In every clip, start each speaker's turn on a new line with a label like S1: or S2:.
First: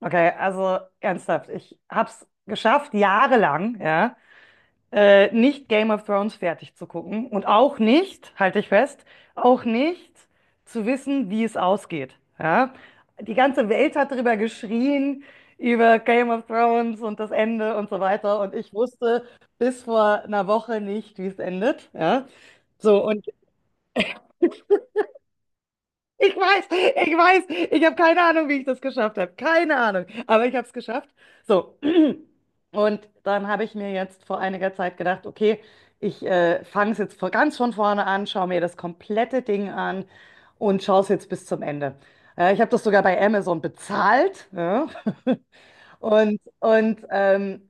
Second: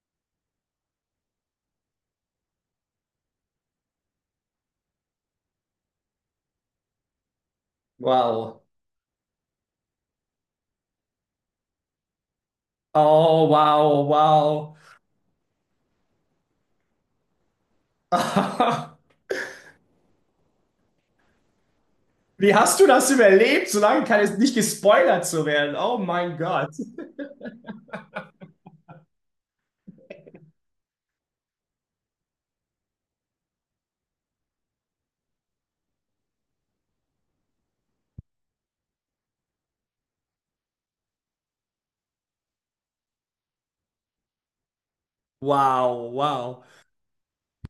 S1: Okay, also ernsthaft, ich hab's geschafft, jahrelang, ja, nicht Game of Thrones fertig zu gucken und auch nicht, halte
S2: Wow.
S1: ich fest, auch nicht zu wissen, wie es ausgeht. Ja. Die
S2: Oh,
S1: ganze Welt
S2: wow,
S1: hat darüber
S2: wow.
S1: geschrien, über Game of Thrones und das Ende und so weiter und ich wusste bis vor einer Woche nicht, wie es endet. Ja.
S2: Wie hast du
S1: So,
S2: das
S1: und
S2: überlebt, solange kann es nicht gespoilert zu werden? Oh mein
S1: ich weiß,
S2: Gott.
S1: ich weiß, ich habe keine Ahnung, wie ich das geschafft habe, keine Ahnung, aber ich habe es geschafft. So. Und dann habe ich mir jetzt vor einiger Zeit gedacht, okay, ich fange es jetzt vor, ganz von vorne an, schaue mir das komplette Ding an und schaue es jetzt bis zum Ende. Ich habe das sogar bei Amazon bezahlt. Ja.
S2: Wow,
S1: Und,
S2: wow.
S1: und ähm,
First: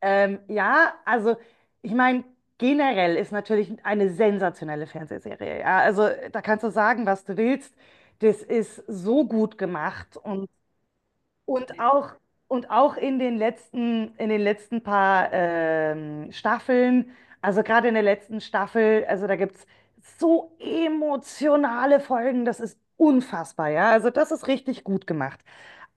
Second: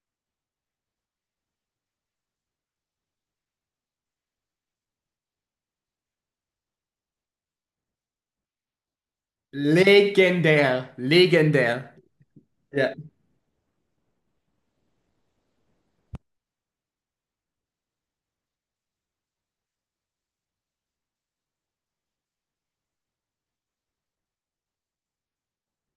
S1: ähm, ja, also ich meine, generell ist natürlich eine sensationelle Fernsehserie. Ja. Also da kannst du sagen, was du willst. Das ist so gut gemacht und
S2: Legendär,
S1: und
S2: legendär.
S1: auch, und
S2: Ja.
S1: auch in den letzten paar Staffeln, also gerade in der letzten Staffel, also da gibt es so emotionale Folgen, das ist unfassbar, ja. Also das ist richtig gut gemacht.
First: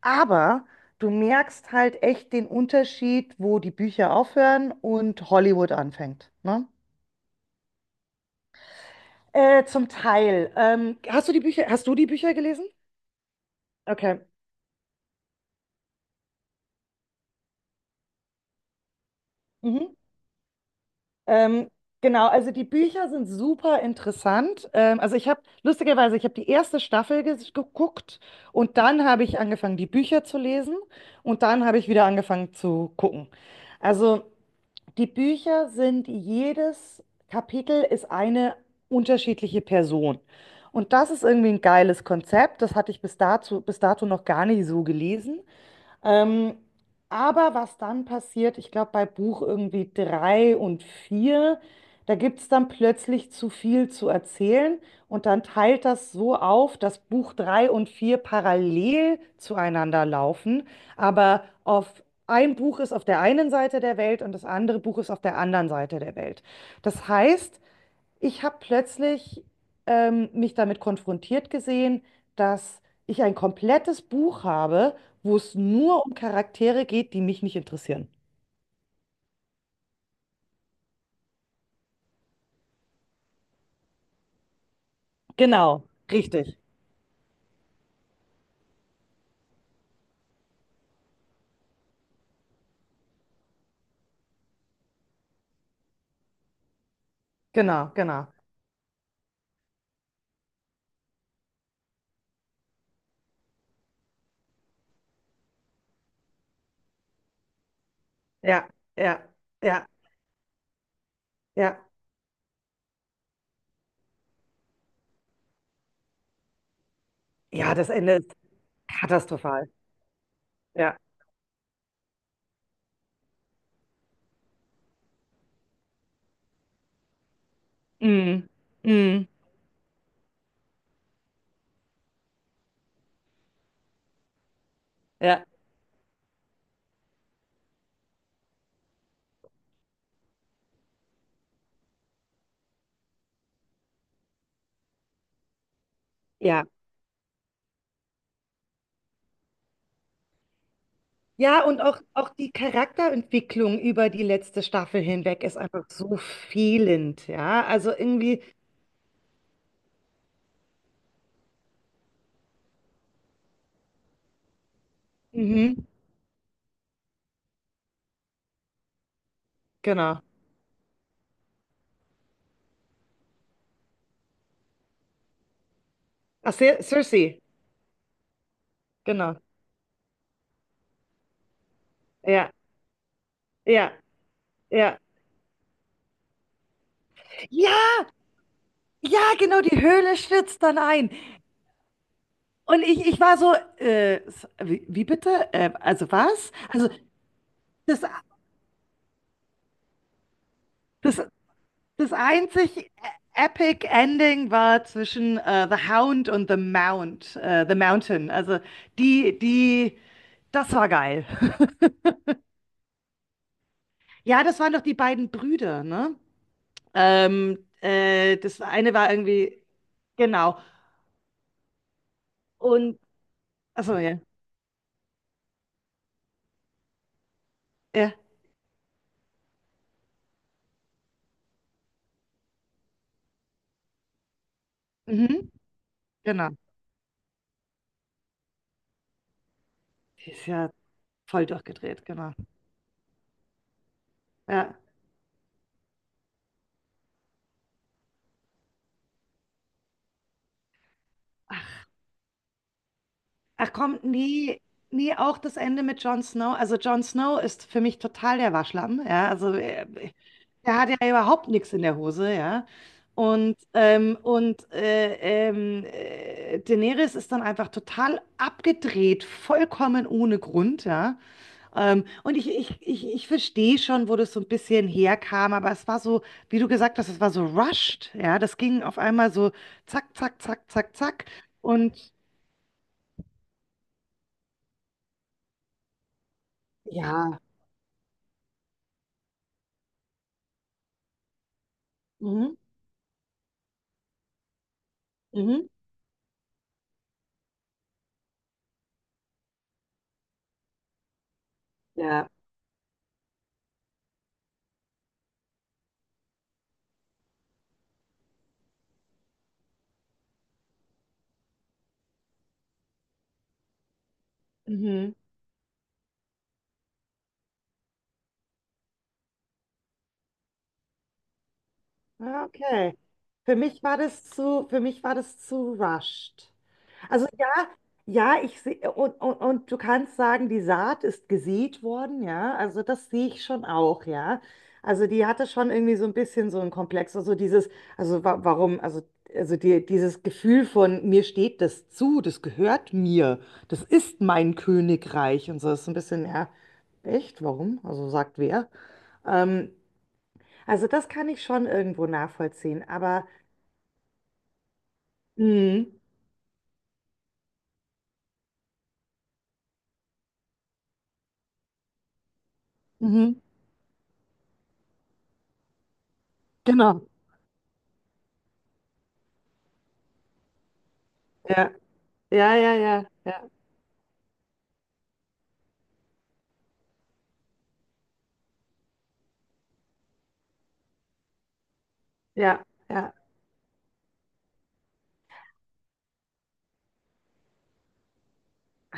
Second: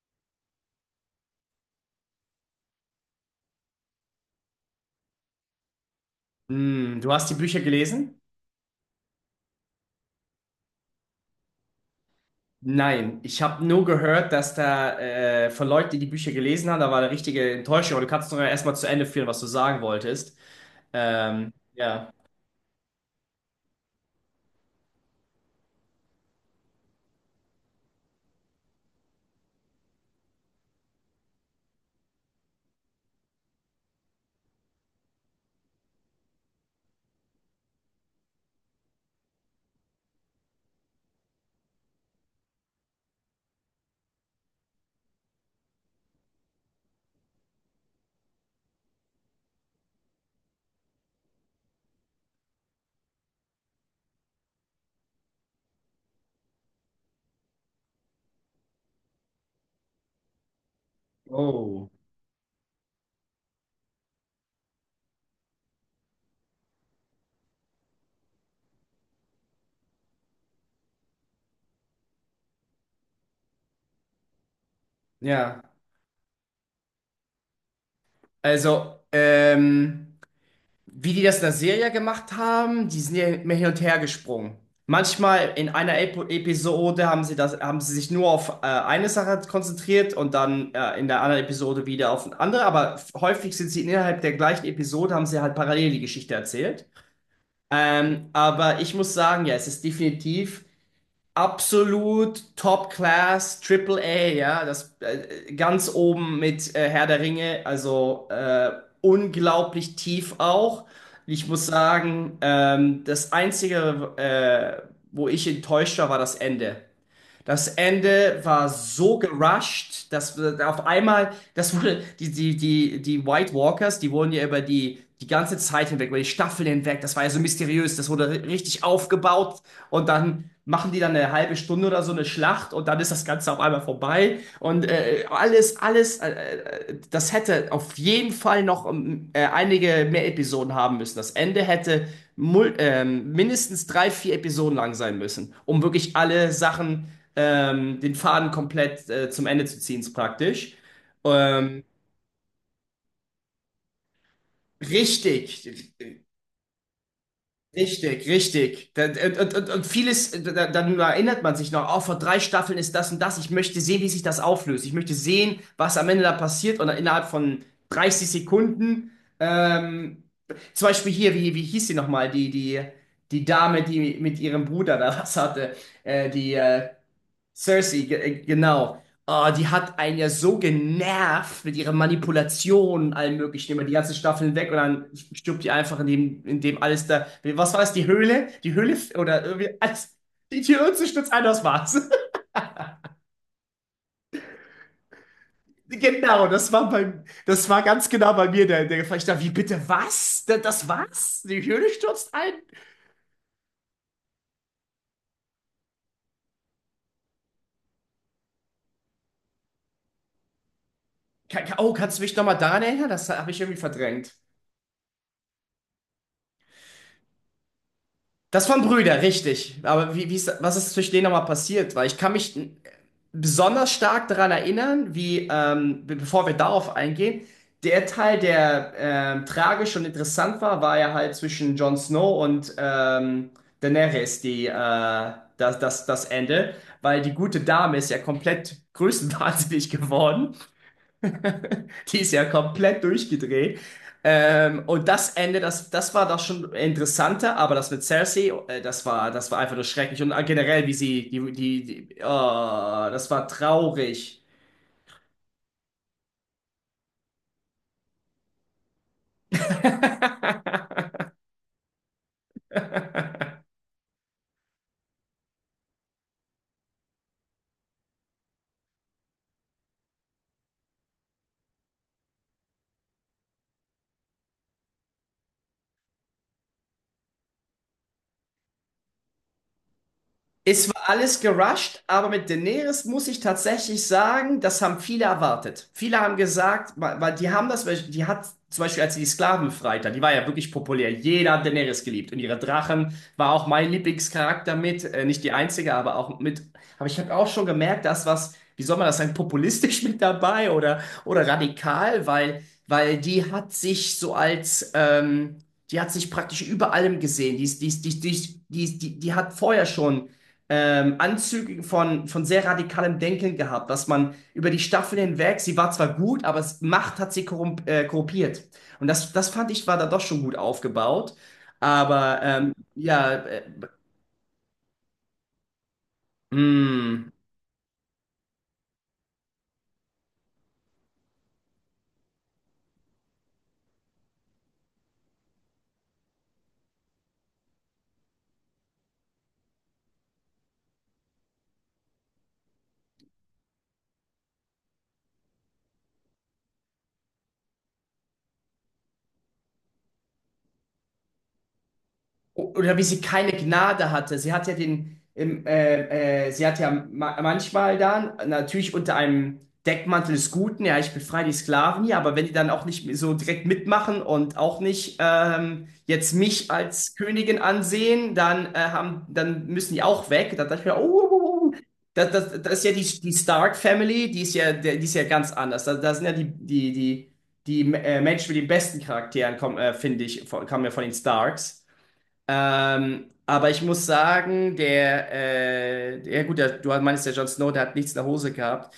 S1: Aber du merkst halt echt den Unterschied, wo die Bücher aufhören und Hollywood anfängt, ne?
S2: Hm, du hast die Bücher gelesen?
S1: Zum Teil. Ähm, hast du die Bücher gelesen?
S2: Nein, ich habe nur
S1: Okay.
S2: gehört, dass da von Leuten, die die Bücher gelesen haben, da war eine richtige Enttäuschung. Aber du kannst doch erstmal zu Ende führen, was du sagen
S1: Mhm.
S2: wolltest.
S1: Ähm,
S2: Ja.
S1: genau, also die Bücher sind super interessant. Also ich habe, lustigerweise, ich habe die erste Staffel geguckt und dann habe ich angefangen, die Bücher zu lesen und dann habe ich wieder angefangen zu gucken. Also die Bücher sind, jedes Kapitel ist eine unterschiedliche Person. Und das ist irgendwie ein geiles Konzept. Das hatte ich bis dato noch gar nicht so gelesen. Ähm, aber was dann passiert, ich glaube bei Buch irgendwie drei und vier, da gibt es dann plötzlich zu viel zu erzählen und dann teilt das so auf, dass Buch drei und vier parallel zueinander laufen, aber
S2: Oh.
S1: auf ein Buch ist auf der einen Seite der Welt und das andere Buch ist auf der anderen Seite der Welt. Das heißt, ich habe plötzlich mich damit konfrontiert gesehen, dass ich ein komplettes Buch habe, wo es
S2: Ja.
S1: nur um Charaktere geht, die mich nicht interessieren.
S2: Also, wie die das in der Serie gemacht haben, die sind ja immer hin und her gesprungen. Manchmal in
S1: Genau,
S2: einer
S1: richtig.
S2: Episode haben sie sich nur auf eine Sache konzentriert und dann in der anderen Episode wieder auf eine andere, aber häufig sind sie innerhalb der gleichen Episode, haben sie halt parallel die Geschichte erzählt.
S1: Genau, genau.
S2: Aber ich muss sagen, ja, es ist definitiv absolut Top Class, Triple A, ja, das ganz oben mit Herr der Ringe, also
S1: Ja, ja, ja,
S2: unglaublich tief auch. Ich muss
S1: ja.
S2: sagen, das Einzige, wo ich enttäuscht war, war das Ende. Das
S1: Ja, das Ende ist
S2: Ende war so
S1: katastrophal.
S2: gerusht, dass auf
S1: Ja.
S2: einmal, das wurde, die White Walkers, die wurden ja über die ganze Zeit hinweg, über die Staffel hinweg, das war ja so mysteriös, das wurde
S1: Mm,
S2: richtig
S1: mm.
S2: aufgebaut, und dann machen die dann eine halbe Stunde oder so eine Schlacht und dann ist das Ganze auf einmal vorbei, und
S1: Ja,
S2: das hätte auf jeden Fall noch einige mehr Episoden haben müssen. Das Ende hätte mindestens drei, vier Episoden lang sein müssen, um wirklich alle
S1: ja.
S2: Sachen den Faden komplett zum Ende zu ziehen, ist praktisch.
S1: Ja, und
S2: Ähm,
S1: auch, auch die Charakterentwicklung über die letzte Staffel hinweg
S2: richtig,
S1: ist einfach so fehlend, ja. Also
S2: richtig,
S1: irgendwie,
S2: richtig. Und, und vieles, dann erinnert man sich noch, oh, vor drei Staffeln ist das und das. Ich möchte sehen, wie sich das auflöst. Ich möchte sehen,
S1: mhm,
S2: was am Ende da passiert. Und innerhalb von 30 Sekunden, ähm,
S1: genau.
S2: zum Beispiel hier, wie hieß sie nochmal, die Dame, die mit ihrem Bruder da was hatte,
S1: Ach,
S2: die
S1: Cersei.
S2: Cersei, ge genau.
S1: Genau.
S2: Oh, die hat einen ja so genervt mit ihrer
S1: Ja,
S2: Manipulation und allem Möglichen über die
S1: ja,
S2: ganze Staffel hinweg, und
S1: ja.
S2: dann stirbt die einfach in dem alles da. Was
S1: Ja,
S2: war es, die Höhle?
S1: ja,
S2: Oder
S1: genau,
S2: irgendwie
S1: die
S2: alles.
S1: Höhle
S2: Die
S1: stürzt dann
S2: Tür zu
S1: ein.
S2: stürzt ein, das war's.
S1: Und ich war so, wie, wie bitte? Also
S2: Genau,
S1: was? Also
S2: das war
S1: das,
S2: ganz genau bei mir der, der Fall. Ich dachte, wie bitte was? Das
S1: das,
S2: war's? Die Höhle
S1: das
S2: stürzt ein?
S1: einzig epic Ending war zwischen The Hound und The Mountain. Also die, die, das war geil.
S2: Oh, kannst du mich nochmal daran erinnern? Das habe ich irgendwie verdrängt.
S1: Ja, das waren doch die beiden Brüder, ne? Das
S2: Das waren
S1: eine war
S2: Brüder,
S1: irgendwie,
S2: richtig. Aber wie ist,
S1: genau.
S2: was ist zwischen denen nochmal passiert? Weil ich kann mich
S1: Und,
S2: besonders
S1: achso, ja.
S2: stark daran erinnern, wie, bevor wir darauf eingehen, der
S1: Ja,
S2: Teil, der tragisch und interessant war, war ja halt zwischen Jon Snow und Daenerys,
S1: mhm,
S2: das
S1: genau.
S2: Ende. Weil die gute Dame ist ja komplett größenwahnsinnig
S1: Die ist
S2: geworden,
S1: ja voll durchgedreht,
S2: die
S1: genau.
S2: ist ja komplett durchgedreht.
S1: Ja.
S2: Und das Ende, das war das schon interessanter, aber das mit Cersei, das war einfach nur schrecklich. Und generell, wie sie, oh, das war
S1: Ach komm,
S2: traurig.
S1: nee, nee, auch das Ende mit Jon Snow. Also Jon Snow ist für mich total der Waschlappen, ja. Also der hat ja überhaupt nichts in der Hose, ja. Und Daenerys ist dann einfach total abgedreht, vollkommen ohne Grund, ja. Und ich verstehe schon, wo das so ein bisschen herkam, aber es war so, wie du gesagt hast, es war so rushed. Ja, das ging auf einmal so zack, zack, zack,
S2: Es
S1: zack,
S2: war
S1: zack.
S2: alles gerusht,
S1: Und
S2: aber mit Daenerys muss ich tatsächlich sagen, das haben viele erwartet. Viele haben gesagt, weil
S1: ja,
S2: die haben das, die hat zum Beispiel, als sie die Sklaven freit hat, die war ja wirklich populär. Jeder hat Daenerys geliebt, und
S1: mhm,
S2: ihre Drachen war auch mein Lieblingscharakter mit, nicht die
S1: mhm,
S2: einzige, aber auch mit. Aber ich habe auch schon gemerkt, dass was, wie soll man das sagen, populistisch mit dabei oder radikal,
S1: ja.
S2: weil die hat sich so als die hat sich praktisch über allem gesehen. Die, ist- die, ist- die, die, die, die, die hat vorher schon Anzüge von sehr radikalem Denken gehabt, dass man über die
S1: Mhm.
S2: Staffeln hinweg, sie war zwar gut, aber es, Macht hat sie korrumpiert. Und das, das fand ich, war da doch schon gut aufgebaut. Aber
S1: Ah, okay.
S2: ja,
S1: Für mich war für mich war das zu rushed. Also
S2: äh,
S1: ja, ja, ich sehe, und, und du kannst sagen, die Saat ist gesät worden, ja, also das sehe ich schon auch, ja. Also die hatte schon irgendwie so ein bisschen so ein Komplex, also dieses, also wa warum, also die, dieses Gefühl von, mir steht das zu, das gehört mir, das ist mein Königreich und so ist so ein bisschen, ja, echt, warum? Also sagt wer? Ähm, also das kann ich schon irgendwo nachvollziehen,
S2: oder wie sie
S1: aber,
S2: keine Gnade hatte. Sie hat ja den, im,
S1: mh,
S2: sie hat ja ma manchmal dann, natürlich unter einem Deckmantel des Guten, ja, ich befreie die Sklaven hier, aber wenn die dann auch nicht so
S1: mhm,
S2: direkt mitmachen und auch nicht jetzt mich
S1: genau,
S2: als Königin ansehen, dann, dann müssen die auch weg. Da dachte ich mir, oh, oh, oh,
S1: ja,
S2: oh.
S1: ja,
S2: Das
S1: ja,
S2: ist ja
S1: ja.
S2: die, die
S1: Ja.
S2: Stark Family, die ist ja ganz anders. Da sind ja die Menschen mit den besten Charakteren, finde ich, kamen ja von den Starks.
S1: Ja, ja.
S2: Aber ich muss sagen, ja gut, der, du meinst, der Jon Snow, der hat nichts in der Hose gehabt.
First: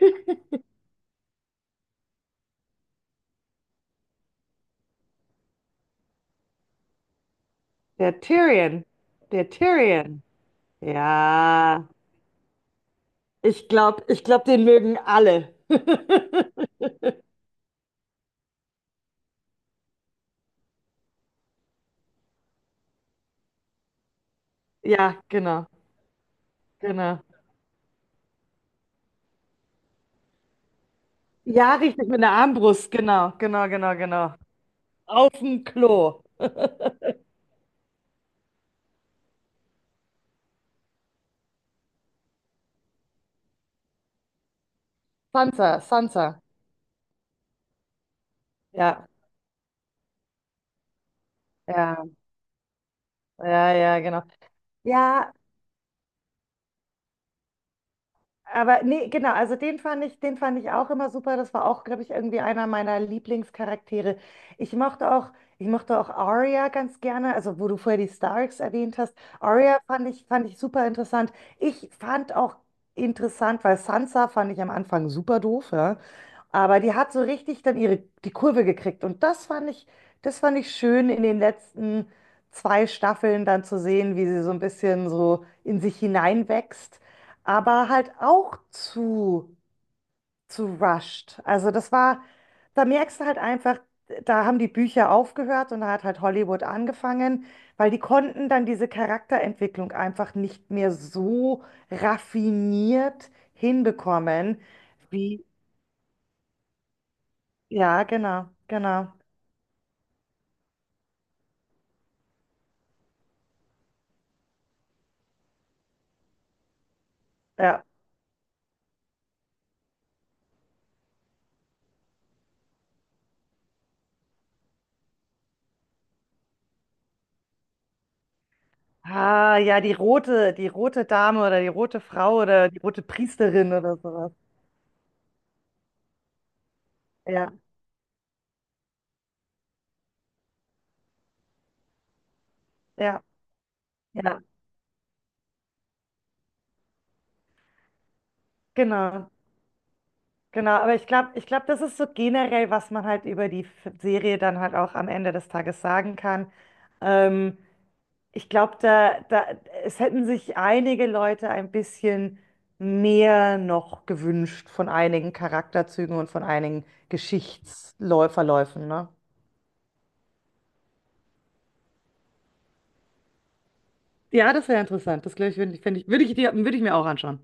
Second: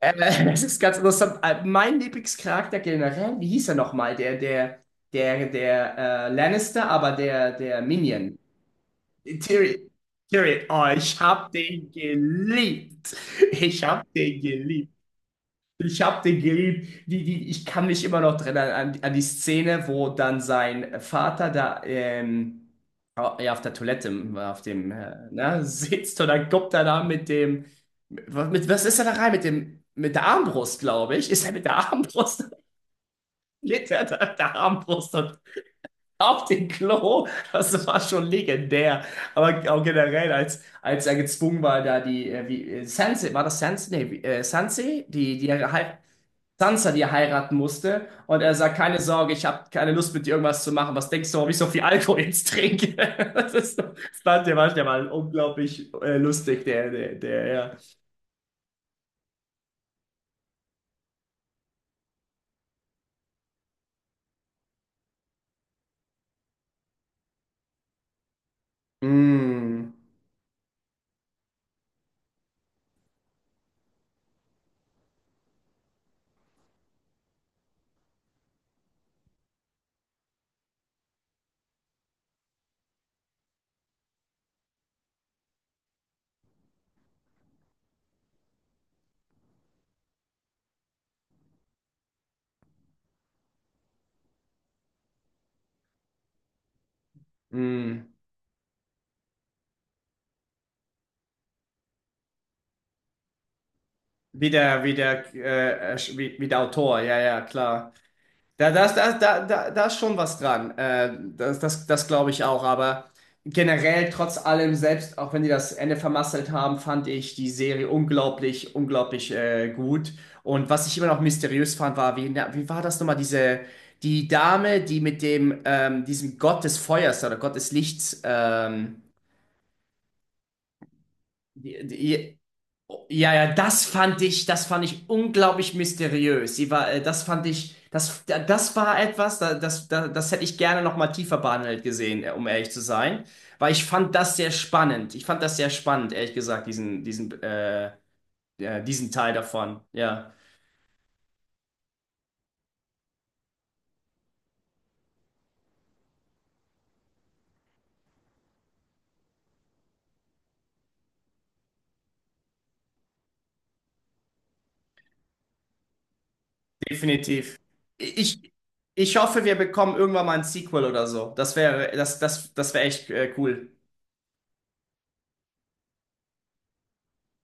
S2: Äh, das ist ganz interessant. Mein Lieblingscharakter generell, wie hieß er nochmal? Der Lannister, aber der, der
S1: Der
S2: Minion.
S1: Tyrion. Der
S2: Tyrion.
S1: Tyrion.
S2: Tyrion. Oh, ich hab
S1: Ja.
S2: den geliebt.
S1: Ich
S2: Ich
S1: glaube,
S2: hab
S1: ich
S2: den
S1: glaub, den
S2: geliebt.
S1: mögen alle.
S2: Ich hab den geliebt. Ich kann mich immer noch dran an die Szene, wo dann sein Vater da ja, auf der Toilette auf dem
S1: Ja,
S2: ne,
S1: genau,
S2: sitzt und dann kommt er da
S1: genau.
S2: mit was ist er da rein? Mit dem mit der Armbrust, glaube ich. Ist er mit
S1: Ja,
S2: der
S1: richtig, mit einer
S2: Armbrust?
S1: Armbrust. Genau, genau,
S2: Liegt
S1: genau,
S2: er da
S1: genau.
S2: mit der Armbrust
S1: Auf
S2: und
S1: dem Klo.
S2: auf den Klo? Das war schon legendär. Aber auch generell, als er gezwungen war, da die, Sansa, war das Sansa? Nee, Sansa, die, die
S1: Sansa, Sansa.
S2: Sansa, die er heiraten musste. Und er sagt, keine
S1: Ja,
S2: Sorge, ich habe keine Lust mit dir irgendwas zu machen. Was denkst du, warum ich so viel
S1: ja,
S2: Alkohol jetzt trinke?
S1: ja,
S2: Das
S1: ja, genau.
S2: fand der war der mal
S1: Ja.
S2: unglaublich lustig, der, ja.
S1: Aber nee, genau, also den fand ich auch immer super. Das war auch, glaube ich, irgendwie einer meiner Lieblingscharaktere. Ich mochte auch, ich mochte auch Arya ganz gerne, also wo du vorher die Starks erwähnt hast. Arya
S2: Mm,
S1: fand ich super interessant. Ich fand auch interessant, weil Sansa fand ich am Anfang super doof, ja. Aber die hat so richtig dann die Kurve gekriegt. Und das fand ich schön in den letzten zwei Staffeln dann zu sehen, wie sie so ein bisschen so in sich hineinwächst, aber halt auch zu rushed. Also das war, da merkst du halt einfach, da haben die Bücher aufgehört und da hat halt Hollywood angefangen, weil die
S2: mm.
S1: konnten dann diese Charakterentwicklung einfach nicht mehr so raffiniert hinbekommen, wie,
S2: Wie der Autor, ja, ja, klar.
S1: ja, genau,
S2: Da, da, ist-
S1: genau,
S2: da, da, da, da ist schon was dran. Das glaube ich auch. Aber generell, trotz allem, selbst auch wenn die das Ende vermasselt haben, fand ich die
S1: ja.
S2: Serie unglaublich, unglaublich gut. Und was ich immer noch mysteriös fand, war, wie war das nochmal, die Dame, die mit dem, diesem Gott des Feuers oder Gott des Lichts,
S1: Ah, ja, die rote Dame oder die
S2: die,
S1: rote
S2: die,
S1: Frau oder die rote
S2: ja,
S1: Priesterin oder sowas.
S2: das fand ich unglaublich mysteriös. Sie war, das fand
S1: Ja,
S2: ich, das war etwas, das hätte ich gerne noch mal tiefer behandelt gesehen, um ehrlich zu sein,
S1: ja,
S2: weil ich fand das
S1: ja,
S2: sehr spannend. Ich fand das sehr spannend, ehrlich gesagt, diesen, ja, diesen
S1: genau.
S2: Teil davon. Ja,
S1: Genau, aber ich glaube, das ist so generell, was man halt über die Serie dann halt auch am Ende des Tages sagen kann. Ähm, ich glaube, es hätten sich einige Leute ein bisschen mehr noch gewünscht von einigen Charakterzügen und von einigen
S2: definitiv. Ich,
S1: Geschichtsverläufen, ne?
S2: ich hoffe, wir bekommen irgendwann mal ein Sequel oder so. Das wäre echt, cool.
S1: Ja, das wäre interessant. Das glaube ich, finde ich, find ich, würde ich mir auch anschauen.